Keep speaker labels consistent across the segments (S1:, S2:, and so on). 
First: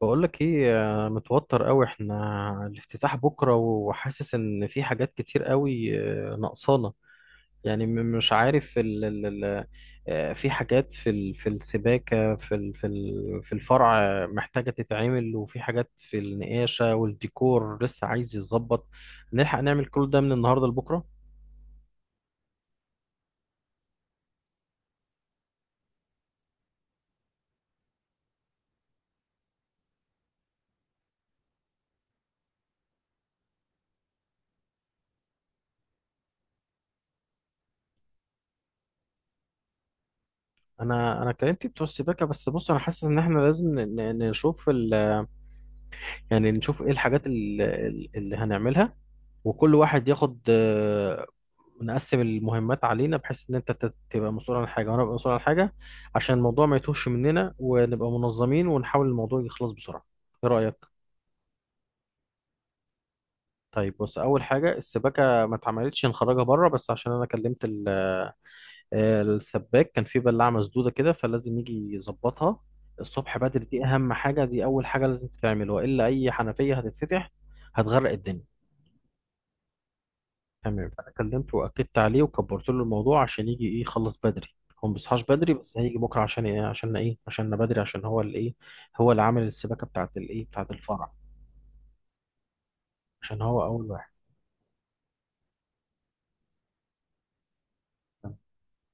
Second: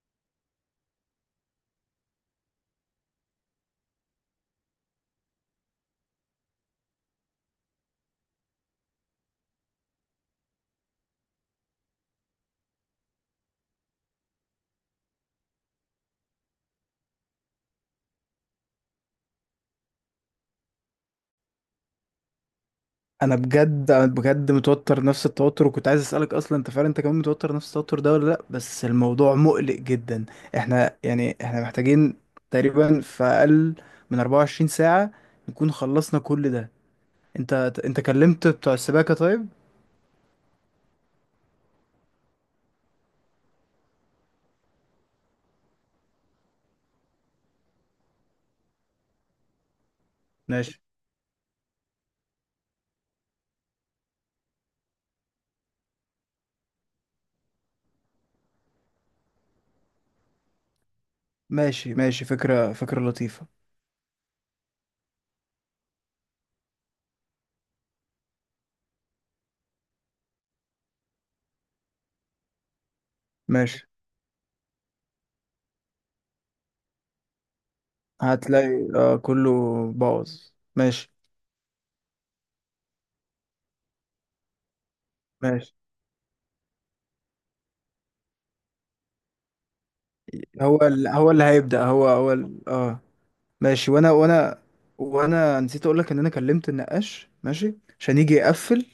S1: بقول لك ايه. متوتر قوي احنا. الافتتاح بكره، وحاسس ان في حاجات كتير قوي، ناقصانا. يعني مش عارف ال ال ال آه، في حاجات في السباكه، في الفرع، محتاجه تتعمل، وفي حاجات في النقاشه والديكور لسه عايز يتظبط. نلحق نعمل كل ده من النهارده لبكره؟
S2: انا بجد متوتر، نفس التوتر، وكنت عايز اسالك اصلا انت فعلا انت كمان متوتر نفس التوتر ده ولا لا؟ بس الموضوع مقلق جدا. احنا محتاجين، تقريبا، في اقل من 24 ساعه نكون خلصنا كل ده. انت انت كلمت بتوع السباكه طيب؟
S1: انا كلمت بتوع السباكه، بس بص، انا حاسس ان احنا لازم نشوف. يعني نشوف ايه الحاجات اللي هنعملها، وكل واحد ياخد
S2: ماشي،
S1: نقسم المهمات علينا، بحيث ان انت تبقى مسؤول عن حاجه وانا ابقى مسؤول عن حاجه، عشان الموضوع ما يتوهش مننا، ونبقى منظمين، ونحاول الموضوع يخلص بسرعه. ايه رايك؟
S2: ماشي، ماشي، فكره فكره لطيفه.
S1: طيب بص، اول حاجه السباكه ما اتعملتش، نخرجها بره، بس عشان انا كلمت السباك. كان في بلاعه مسدوده كده فلازم يجي يظبطها الصبح بدري.
S2: ماشي.
S1: دي اهم حاجه، دي اول حاجه لازم تتعمل، والا اي حنفيه هتتفتح هتغرق الدنيا.
S2: هتلاقي كله باظ.
S1: تمام، انا
S2: ماشي،
S1: كلمته واكدت عليه وكبرت له الموضوع عشان يجي ايه، يخلص بدري. هو ما بيصحاش بدري،
S2: ماشي.
S1: بس هيجي بكره. عشان ايه؟ عشان ايه؟ عشان بدري، عشان هو اللي ايه، هو اللي عامل السباكه بتاعت الايه بتاعت الفرع،
S2: هو اللي هيبدا، هو هو ال... اه
S1: عشان هو اول
S2: ماشي.
S1: واحد.
S2: وانا نسيت اقول لك ان انا كلمت النقاش، ماشي، عشان يجي
S1: تمام.
S2: يقفل.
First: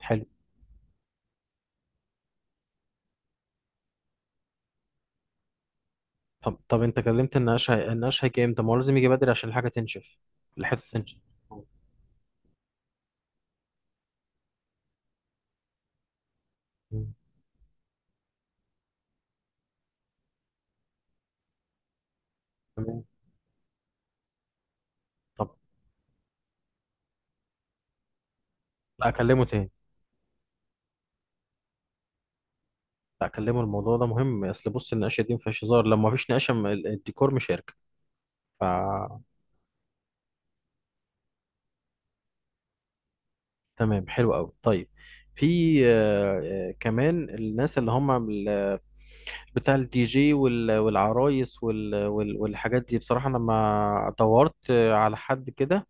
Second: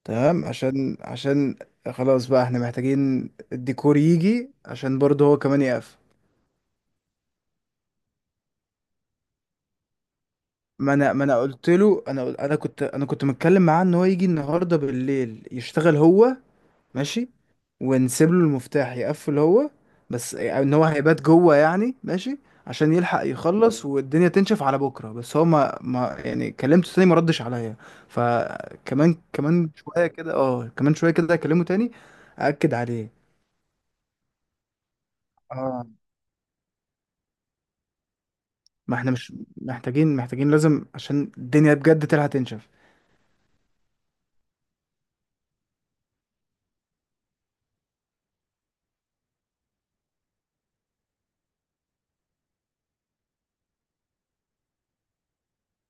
S1: حلو.
S2: تمام، عشان خلاص بقى احنا محتاجين الديكور يجي عشان برضه هو كمان يقفل.
S1: طب، انت كلمت النقاش. النقاش هيجي امتى؟ ما هو لازم يجي بدري عشان الحاجه تنشف، الحته
S2: ما انا
S1: تنشف.
S2: ما انا قلت له انا كنت متكلم معاه ان هو يجي النهارده بالليل يشتغل هو.
S1: مم.
S2: ماشي. ونسيب له المفتاح يقفل هو. بس ان هو هيبات جوه يعني، ماشي، عشان
S1: تمام.
S2: يلحق يخلص والدنيا تنشف على بكره. بس هو
S1: طب.
S2: ما يعني كلمته تاني، ما ردش عليا.
S1: لا
S2: فكمان
S1: اكلمه تاني.
S2: كمان شويه كده اه كمان شويه كده اكلمه تاني، اكد عليه.
S1: لا اكلمه، الموضوع ده مهم. اصل بص، النقاشه دي ما فيهاش هزار،
S2: اه.
S1: لما ما فيش نقاشه الديكور مش هيركب ف
S2: ما احنا مش محتاجين لازم، عشان الدنيا بجد تلحق تنشف.
S1: تمام. حلو قوي. طيب، في كمان الناس اللي هم بتاع الدي جي والعرايس والحاجات دي. بصراحة انا ما دورت على حد كده،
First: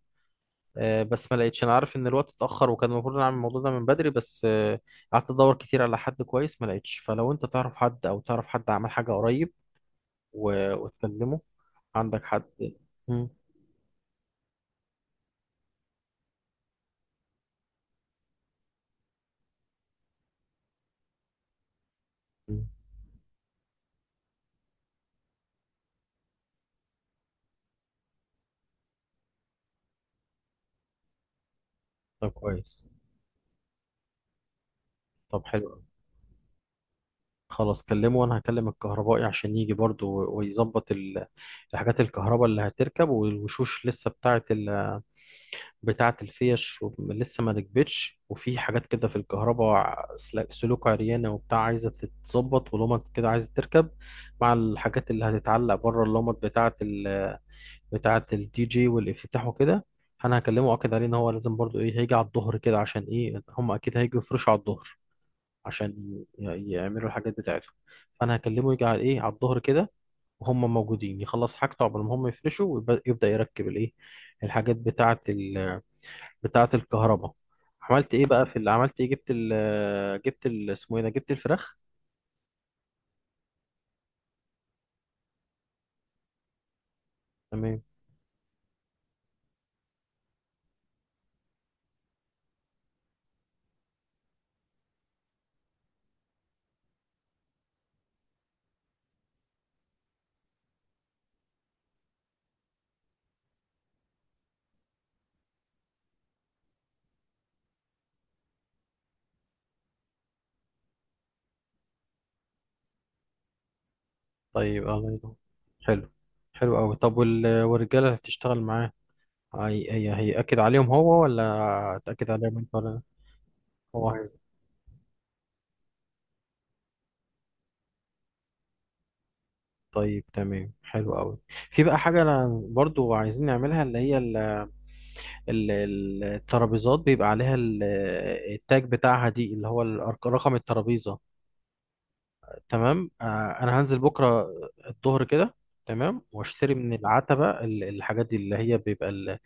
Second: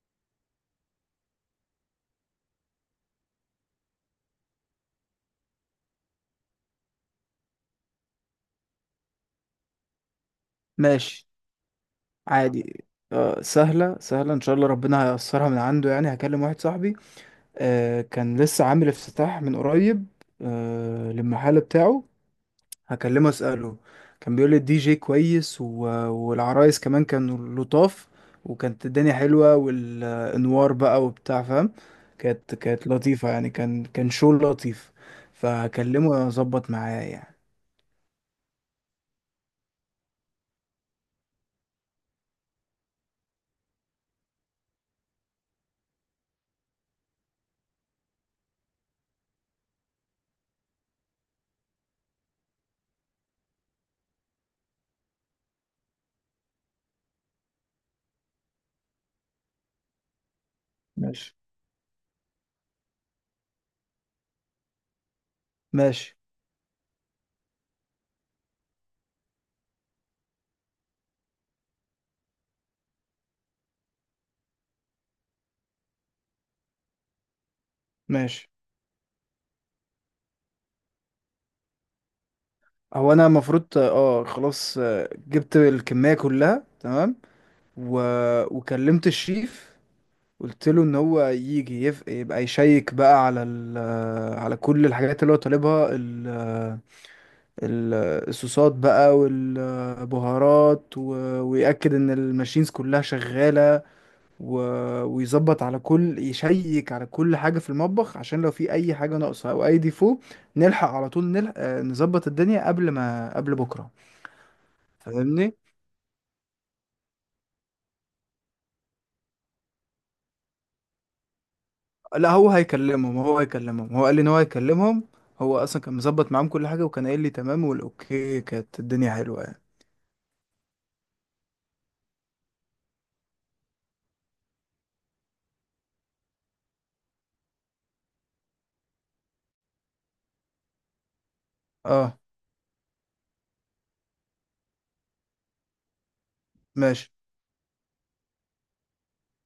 S1: بس ما لقيتش. انا عارف ان الوقت اتأخر، وكان المفروض نعمل الموضوع ده من بدري، بس قعدت ادور كتير على حد كويس، ما لقيتش. فلو انت تعرف حد، او تعرف حد عمل حاجة قريب
S2: ماشي،
S1: وتكلمه. عندك حد؟
S2: عادي.
S1: مم.
S2: آه، سهله سهله، ان شاء الله ربنا هيأثرها من عنده يعني. هكلم واحد صاحبي آه كان لسه عامل افتتاح من قريب، آه، للمحل بتاعه.
S1: مم.
S2: هكلمه، اسأله. كان بيقول لي الدي جي كويس، والعرايس كمان كانوا لطاف، وكانت الدنيا حلوة، والانوار بقى وبتاع فاهم.
S1: طب
S2: كانت
S1: كويس.
S2: كانت لطيفة يعني، كان شو لطيف.
S1: طب حلو.
S2: فهكلمه اظبط معاه يعني.
S1: خلاص، كلمه، وانا هكلم الكهربائي عشان يجي برضو ويظبط الحاجات الكهرباء اللي هتركب، والوشوش لسه بتاعه ال... بتاعه الفيش، لسه ما ركبتش، وفي حاجات كده في الكهرباء سلوك عريانه وبتاع عايزه تتظبط، ولمط كده عايزه تركب مع الحاجات اللي هتتعلق بره، اللمط بتاعه ال... بتاعه الدي جي والافتتاح وكده. انا هكلمه واكد عليه ان هو
S2: ماشي،
S1: لازم برضو ايه، هيجي على الظهر كده. عشان ايه؟ هم اكيد هيجوا يفرشوا على الظهر عشان
S2: ماشي،
S1: يعملوا الحاجات بتاعتهم، فانا هكلمه يجي على ايه، على الظهر كده، وهم موجودين، يخلص حاجته قبل ما هم يفرشوا ويبدا يركب الايه، الحاجات بتاعه ال... بتاعه الكهرباء. عملت ايه بقى
S2: ماشي.
S1: في اللي عملت ايه؟ اسمه ايه ده، جبت الفراخ.
S2: هو انا المفروض، خلاص، جبت الكمية كلها تمام.
S1: تمام.
S2: و... وكلمت الشيف. قلت له ان هو يجي، يبقى يشيك بقى على على كل الحاجات اللي هو طالبها، ال- الصوصات بقى والبهارات، ويأكد ان الماشينز كلها شغالة، و... ويظبط على كل، حاجة في المطبخ عشان لو في اي حاجة ناقصة او اي ديفو نلحق على طول، نظبط الدنيا قبل بكرة.
S1: طيب، الله ينور.
S2: فاهمني؟
S1: حلو. حلو قوي. طب وال... والرجاله اللي هتشتغل معاه، هيأكد عليهم هو ولا
S2: لا،
S1: تأكد
S2: هو
S1: عليهم انت، ولا؟
S2: هيكلمهم، هو هيكلمهم، هو
S1: هو
S2: قال لي ان هو
S1: عايز.
S2: هيكلمهم. هو اصلا كان مظبط معاهم كل حاجه، وكان قايل لي تمام والاوكي، كانت الدنيا حلوه يعني.
S1: طيب، تمام. حلو قوي. في بقى حاجة أنا برضو عايزين نعملها، اللي هي الترابيزات بيبقى عليها التاج بتاعها دي، اللي هو رقم الترابيزة.
S2: اه،
S1: تمام. انا هنزل بكرة الظهر كده. تمام، واشتري من
S2: ماشي.
S1: العتبة الحاجات دي، اللي هي بيبقى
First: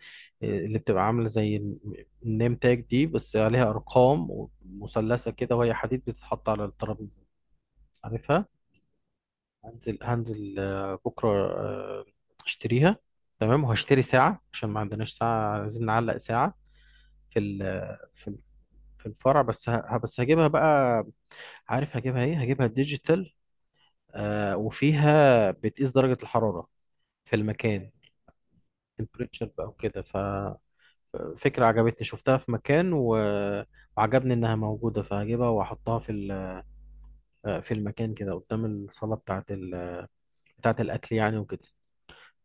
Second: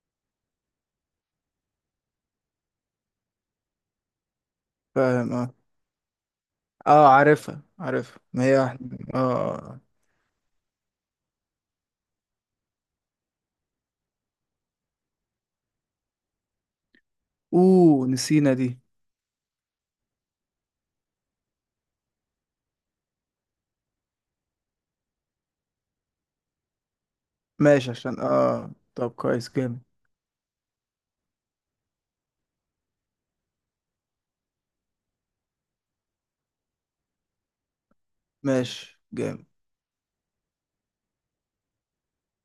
S1: اللي بتبقى عاملة زي النيم تاج دي، بس عليها ارقام مثلثة
S2: فاهم، اه،
S1: كده، وهي حديد بتتحط على
S2: اه،
S1: الترابيزة.
S2: عارفها عارفها، ما
S1: عارفها.
S2: هي واحده اه. آه.
S1: هنزل بكرة، آه، اشتريها. تمام. وهشتري ساعة عشان ما عندناش ساعة، عايزين نعلق ساعة في ال-
S2: اوه،
S1: في
S2: نسينا دي.
S1: في الفرع، بس هجيبها بقى. عارف هجيبها ايه؟ هجيبها ديجيتال، وفيها بتقيس درجة الحرارة في المكان،
S2: ماشي. عشان طب
S1: تمبريتشر
S2: كويس
S1: بقى
S2: جامد.
S1: وكده. ففكرة عجبتني، شفتها في مكان وعجبني انها موجودة، فهجيبها واحطها في ال... في المكان كده قدام
S2: ماشي،
S1: الصالة بتاعة
S2: جامد.
S1: ال... بتاعة الاكل يعني وكده.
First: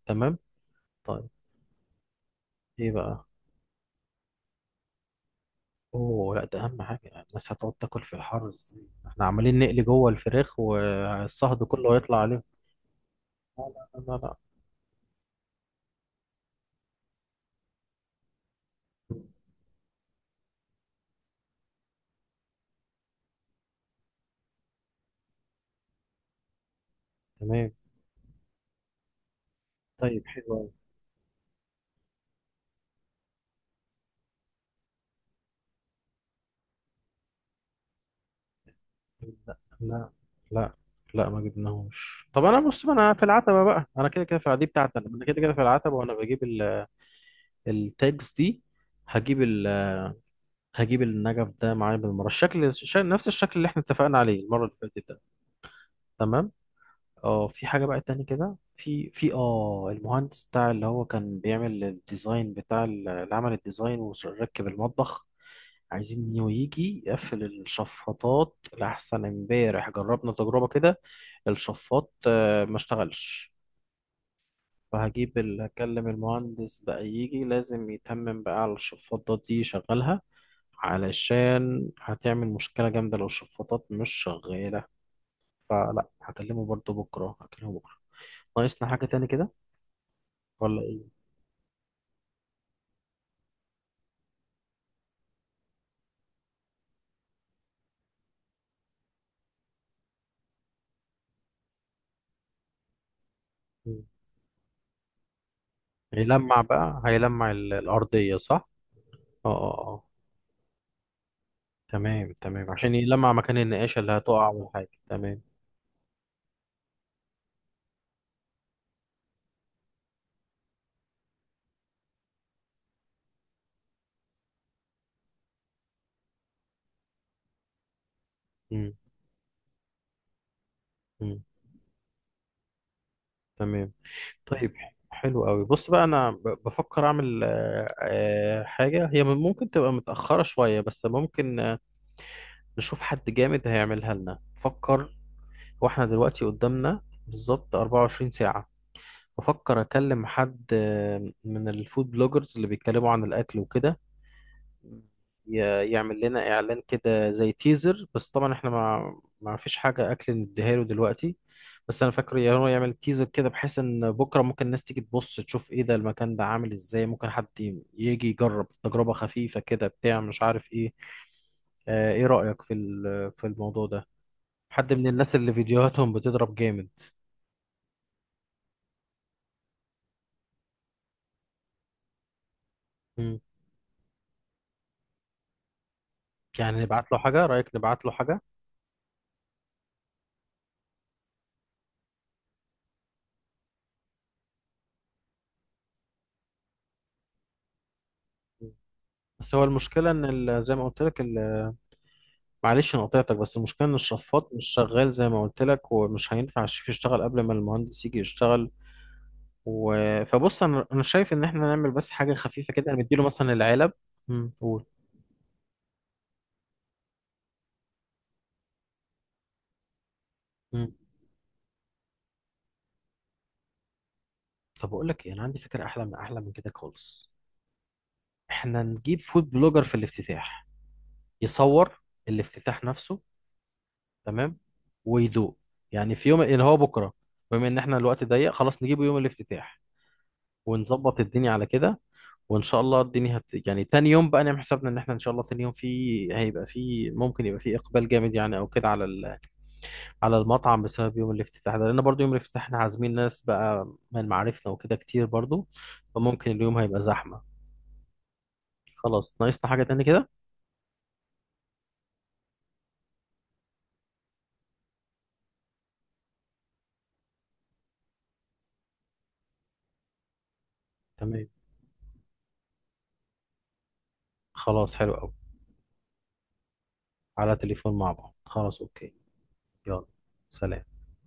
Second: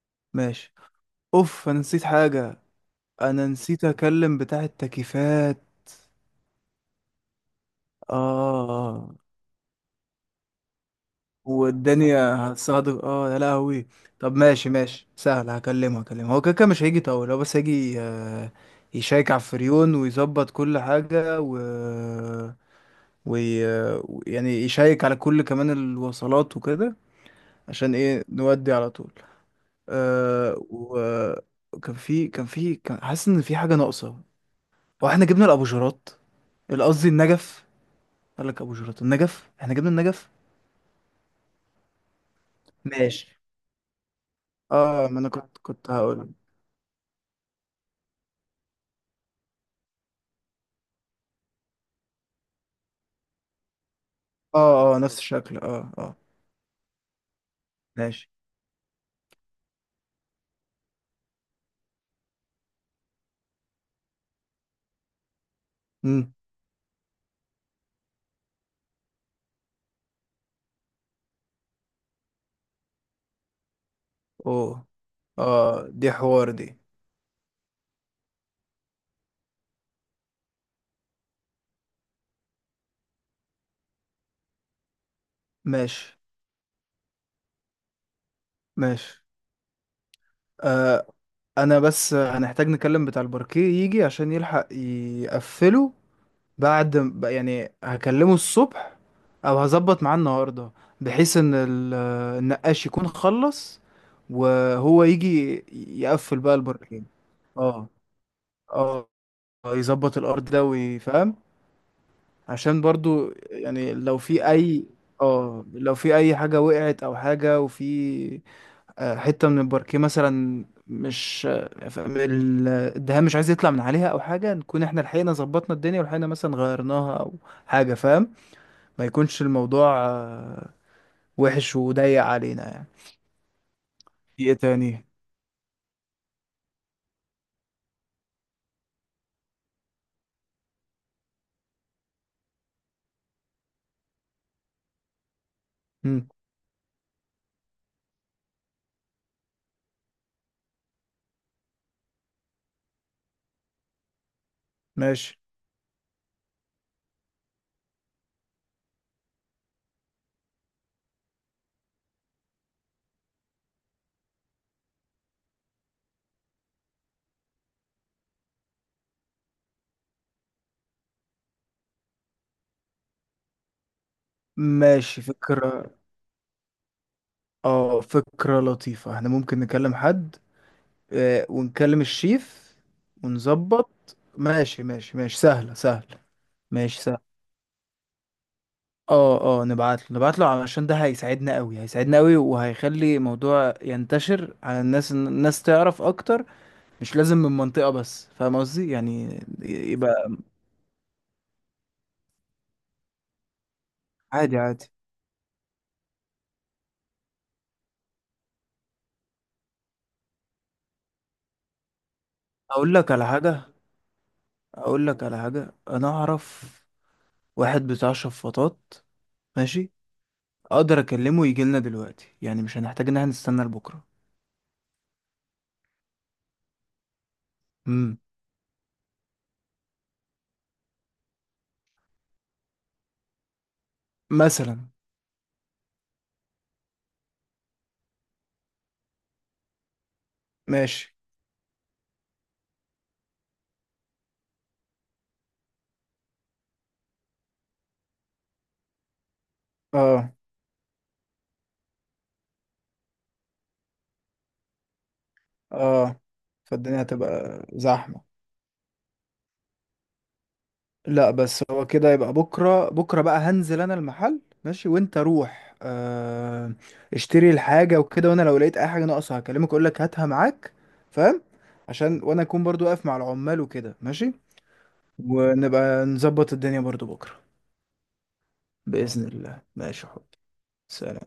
S1: تمام.
S2: ماشي.
S1: طيب.
S2: اوف، انا نسيت حاجه.
S1: ايه بقى؟
S2: انا نسيت اكلم بتاع التكييفات.
S1: اوه لا، ده اهم حاجة يعني. الناس هتقعد تاكل
S2: اه.
S1: في الحر ازاي؟
S2: آه.
S1: احنا عمالين نقلي جوه الفراخ والصهد كله هيطلع عليهم.
S2: والدنيا صادق، اه، يا
S1: لا
S2: لهوي.
S1: لا لا لا.
S2: طب، ماشي ماشي، سهل. هكلمه هو كده كده مش هيجي طول، هو بس هيجي، يشيك على الفريون ويظبط كل حاجة، وي... يعني يشيك على كل كمان الوصلات وكده
S1: تمام.
S2: عشان ايه نودي على طول.
S1: طيب. حلو
S2: أه.
S1: أوي.
S2: وكان في كان في كان حاسس ان في حاجة ناقصة. واحنا جبنا الابوجرات، قصدي النجف. قال لك ابوجرات؟ النجف.
S1: لا
S2: احنا جبنا
S1: لا
S2: النجف.
S1: لا لا، ما جبناهوش. طب انا بص، ما انا في
S2: ماشي،
S1: العتبه بقى، انا كده كده في دي بتاعتي، انا
S2: اه، ما
S1: أنا
S2: انا
S1: كده كده
S2: كنت
S1: في
S2: كنت
S1: العتبه، وانا
S2: هقول.
S1: بجيب التاجز دي. هجيب ال هجيب النجف ده معايا بالمره، الشكل نفس الشكل اللي احنا اتفقنا عليه المره اللي
S2: اه اه،
S1: فاتت
S2: نفس
S1: ده.
S2: الشكل، اه اه.
S1: تمام. اه، في حاجه بقى تاني
S2: ماشي.
S1: كده، في المهندس بتاع اللي هو كان بيعمل الديزاين بتاع اللي عمل الديزاين وركب المطبخ، عايزين
S2: امم.
S1: إنه يجي يقفل الشفاطات، لأحسن امبارح جربنا تجربة كده، الشفاط ما اشتغلش.
S2: اوه. اه،
S1: هكلم
S2: دي حوار دي.
S1: المهندس بقى يجي، لازم يتمم بقى على الشفاطات دي، يشغلها، علشان هتعمل مشكلة جامدة لو الشفاطات مش شغالة. فلا،
S2: ماشي،
S1: هكلمه برضو بكرة، هكلمه بكرة. ناقصنا حاجة
S2: ماشي،
S1: تاني كده ولا
S2: آه.
S1: ايه؟
S2: انا بس هنحتاج نكلم بتاع الباركيه، يجي عشان يلحق يقفله. يعني هكلمه الصبح، او هظبط معاه النهارده بحيث ان النقاش يكون خلص،
S1: مم.
S2: وهو يجي يقفل بقى
S1: هيلمع بقى،
S2: الباركيه.
S1: هيلمع
S2: اه.
S1: الأرضية، صح؟
S2: اه،
S1: اه اه اه.
S2: يظبط الارض ده ويفهم.
S1: تمام تمام،
S2: عشان
S1: عشان يلمع
S2: برضو
S1: مكان
S2: يعني،
S1: النقاشة اللي
S2: لو في
S1: هتقع
S2: اي،
S1: والحاجة تمام.
S2: اه لو في اي حاجة وقعت او حاجة، وفي حتة من الباركيه مثلا مش، الدهان مش عايز يطلع من عليها او حاجة، نكون احنا لحقنا ظبطنا الدنيا ولحقنا مثلا غيرناها او حاجة، فاهم؟
S1: مم.
S2: ما يكونش الموضوع
S1: مم.
S2: وحش وضيق علينا يعني.
S1: تمام.
S2: في ايه
S1: طيب.
S2: تاني؟
S1: حلو قوي. بص بقى، انا بفكر اعمل حاجه، هي ممكن تبقى متاخره شويه، بس ممكن نشوف حد جامد هيعملها لنا. فكر. واحنا
S2: مم.
S1: دلوقتي قدامنا بالظبط 24 ساعه. بفكر اكلم حد من الفود بلوجرز اللي بيتكلموا عن الاكل وكده،
S2: ماشي،
S1: يعمل لنا اعلان كده زي تيزر، بس طبعا احنا ما فيش حاجه اكل نديها له دلوقتي. بس انا فاكر، يا هو يعمل تيزر كده بحيث ان بكره ممكن الناس تيجي تبص تشوف ايه ده، المكان ده عامل ازاي، ممكن حد يجي يجرب تجربه خفيفه كده، بتاع مش عارف ايه. ايه رايك في في الموضوع ده؟ حد من
S2: ماشي،
S1: الناس اللي
S2: فكرة،
S1: فيديوهاتهم بتضرب جامد.
S2: اه فكرة لطيفة. احنا ممكن نكلم حد ونكلم الشيف
S1: مم.
S2: ونظبط. ماشي، ماشي، ماشي، سهلة سهلة.
S1: يعني
S2: ماشي،
S1: نبعت له
S2: سهلة.
S1: حاجه، رايك نبعت له حاجه؟
S2: اه اه، نبعت له علشان ده هيساعدنا قوي، هيساعدنا قوي، وهيخلي الموضوع ينتشر على الناس، الناس تعرف اكتر. مش لازم من منطقة بس، فاهم
S1: مم.
S2: قصدي؟ يعني
S1: بس هو المشكله ان
S2: يبقى
S1: زي ما قلت لك، معلش، انا قطعتك، بس المشكله ان الشفاط
S2: عادي،
S1: مش
S2: عادي.
S1: شغال زي ما قلت لك، ومش هينفع الشيف يشتغل قبل ما المهندس يجي يشتغل، و... فبص، انا شايف ان احنا نعمل بس حاجه خفيفه كده،
S2: اقول
S1: انا
S2: لك
S1: مديله
S2: على
S1: مثلا
S2: حاجة
S1: العلب. قول.
S2: اقول لك على حاجة، انا اعرف واحد بتاع شفاطات. ماشي،
S1: امم
S2: اقدر اكلمه يجي لنا دلوقتي، يعني مش هنحتاج ان احنا نستنى لبكرة.
S1: طب اقول لك ايه، انا عندي فكره احلى من كده خالص.
S2: امم،
S1: احنا نجيب فود بلوجر في الافتتاح، يصور الافتتاح نفسه، تمام،
S2: مثلا.
S1: ويدوق، يعني في يوم اللي هو بكره، بما ان احنا الوقت ضيق، خلاص نجيبه يوم الافتتاح،
S2: ماشي.
S1: ونظبط الدنيا على كده. وان شاء الله الدنيا يعني تاني يوم بقى نعمل حسابنا ان احنا ان شاء الله تاني يوم في، هيبقى في، ممكن يبقى في اقبال جامد يعني، او كده على ال...
S2: اه
S1: على المطعم بسبب يوم الافتتاح ده، لان برضو يوم الافتتاح احنا عازمين ناس بقى من معارفنا وكده كتير برضو،
S2: اه.
S1: فممكن اليوم هيبقى
S2: فالدنيا
S1: زحمة.
S2: هتبقى زحمة.
S1: خلاص، ناقصنا حاجة تاني كده؟
S2: لا، بس هو كده يبقى. بكرة بكرة بقى هنزل انا المحل، ماشي، وانت روح، آه، اشتري الحاجة وكده، وانا لو لقيت اي حاجة ناقصة هكلمك اقول لك هاتها معاك، فاهم؟
S1: تمام.
S2: عشان وانا اكون برضو واقف مع العمال وكده، ماشي.
S1: خلاص. حلو قوي.
S2: ونبقى نظبط الدنيا برضو بكرة.
S1: على تليفون مع بعض، خلاص، اوكي.
S2: بإذن الله،
S1: يلا.
S2: ماشي يا حبيبي،
S1: سلام.
S2: سلام.